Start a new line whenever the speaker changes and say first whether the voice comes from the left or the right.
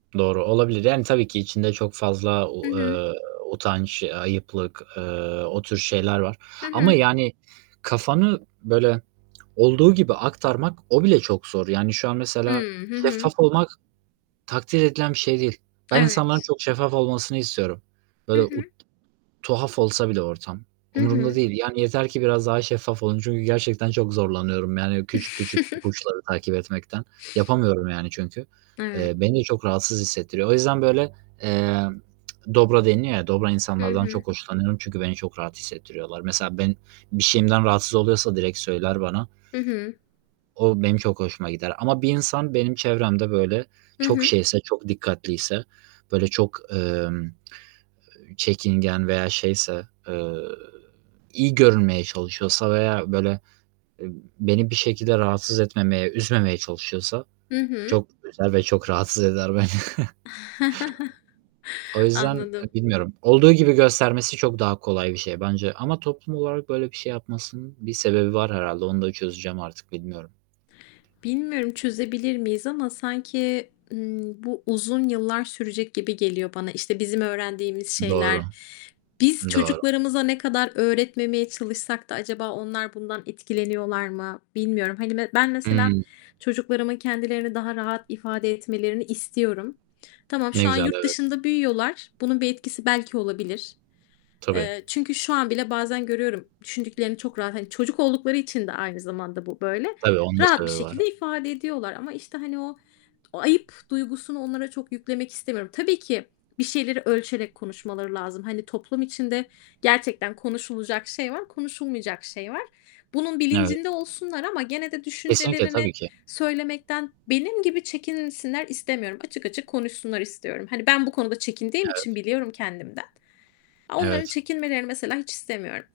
right: Doğru olabilir, yani, tabii ki içinde çok fazla
left: Hı
right: o,
left: hı.
right: eee, utanç, a ayıplık, eee, o tür şeyler var
left: Hı
right: ama,
left: hı.
right: yani, kafanı böyle, olduğu gibi aktarmak o bile çok zor. Yani, şu an mesela
left: Hıı, hı hı.
right: şeffaf olmak takdir edilen bir şey değil. Ben insanların
left: Evet.
right: çok şeffaf olmasını istiyorum.
left: Hı
right: Böyle,
left: hı.
right: u tuhaf olsa bile ortam
left: Hı
right: umurumda
left: hı.
right: değil. Yani, yeter ki biraz daha şeffaf olun çünkü gerçekten çok zorlanıyorum, yani, küçük küçük ipuçları takip etmekten, yapamıyorum, yani, çünkü.
left: Evet.
right: Eee, beni de çok rahatsız hissettiriyor. O yüzden böyle, emm, dobra deniyor ya, dobra
left: Hı
right: insanlardan
left: hı.
right: çok hoşlanıyorum çünkü beni çok rahat hissettiriyorlar. Mesela ben bir şeyimden rahatsız oluyorsa direkt söyler bana.
left: Hı hı.
right: O benim çok hoşuma gider ama bir insan benim çevremde böyle,
left: Hı
right: çok
left: hı.
right: şeyse, çok dikkatliyse, böyle, çok, emm, eee, çekingen veya şeyse, eee, iyi görünmeye çalışıyorsa veya böyle, eee, beni bir şekilde rahatsız etmemeye, üzmemeye çalışıyorsa
left: Hı hı.
right: çok üzer ve çok rahatsız eder beni. O yüzden, eee,
left: Anladım.
right: bilmiyorum. Olduğu gibi göstermesi çok daha kolay bir şey bence ama toplum olarak böyle bir şey yapmasının bir sebebi var herhâlde, onu da çözeceğim artık bilmiyorum.
left: Bilmiyorum, çözebilir miyiz ama sanki, ımm, bu uzun yıllar sürecek gibi geliyor bana. İşte, bizim öğrendiğimiz şeyler,
right: Doğru.
left: biz
right: Doğru.
left: çocuklarımıza ne kadar öğretmemeye çalışsak da acaba onlar bundan etkileniyorlar mı? Bilmiyorum. Hani, me ben mesela
right: Hıı.
left: çocuklarımın kendilerini daha rahat ifade etmelerini istiyorum. Tamam,
right: Ne
left: şu an
right: güzel,
left: yurt
right: evet.
left: dışında büyüyorlar, bunun bir etkisi belki olabilir.
right: Tabii.
left: Eee, çünkü şu an bile bazen görüyorum, düşündüklerini çok rahat, hani, çocuk oldukları için de aynı zamanda bu böyle,
right: Tabii, onun da
left: rahat bir
right: sebebi var.
left: şekilde ifade ediyorlar ama, işte, hani, o o ayıp duygusunu onlara çok yüklemek istemiyorum. Tabii ki bir şeyleri ölçerek konuşmaları lazım. Hani, toplum içinde gerçekten konuşulacak şey var, konuşulmayacak şey var. Bunun
right: Evet.
left: bilincinde olsunlar ama gene de
right: Kesinlikle, tabii
left: düşüncelerini
right: ki.
left: söylemekten benim gibi çekinsinler istemiyorum. Açık açık konuşsunlar istiyorum. Hani, ben bu konuda çekindiğim için
right: Evet.
left: biliyorum kendimden. Onların
right: Evet.
left: çekinmelerini mesela hiç istemiyorum.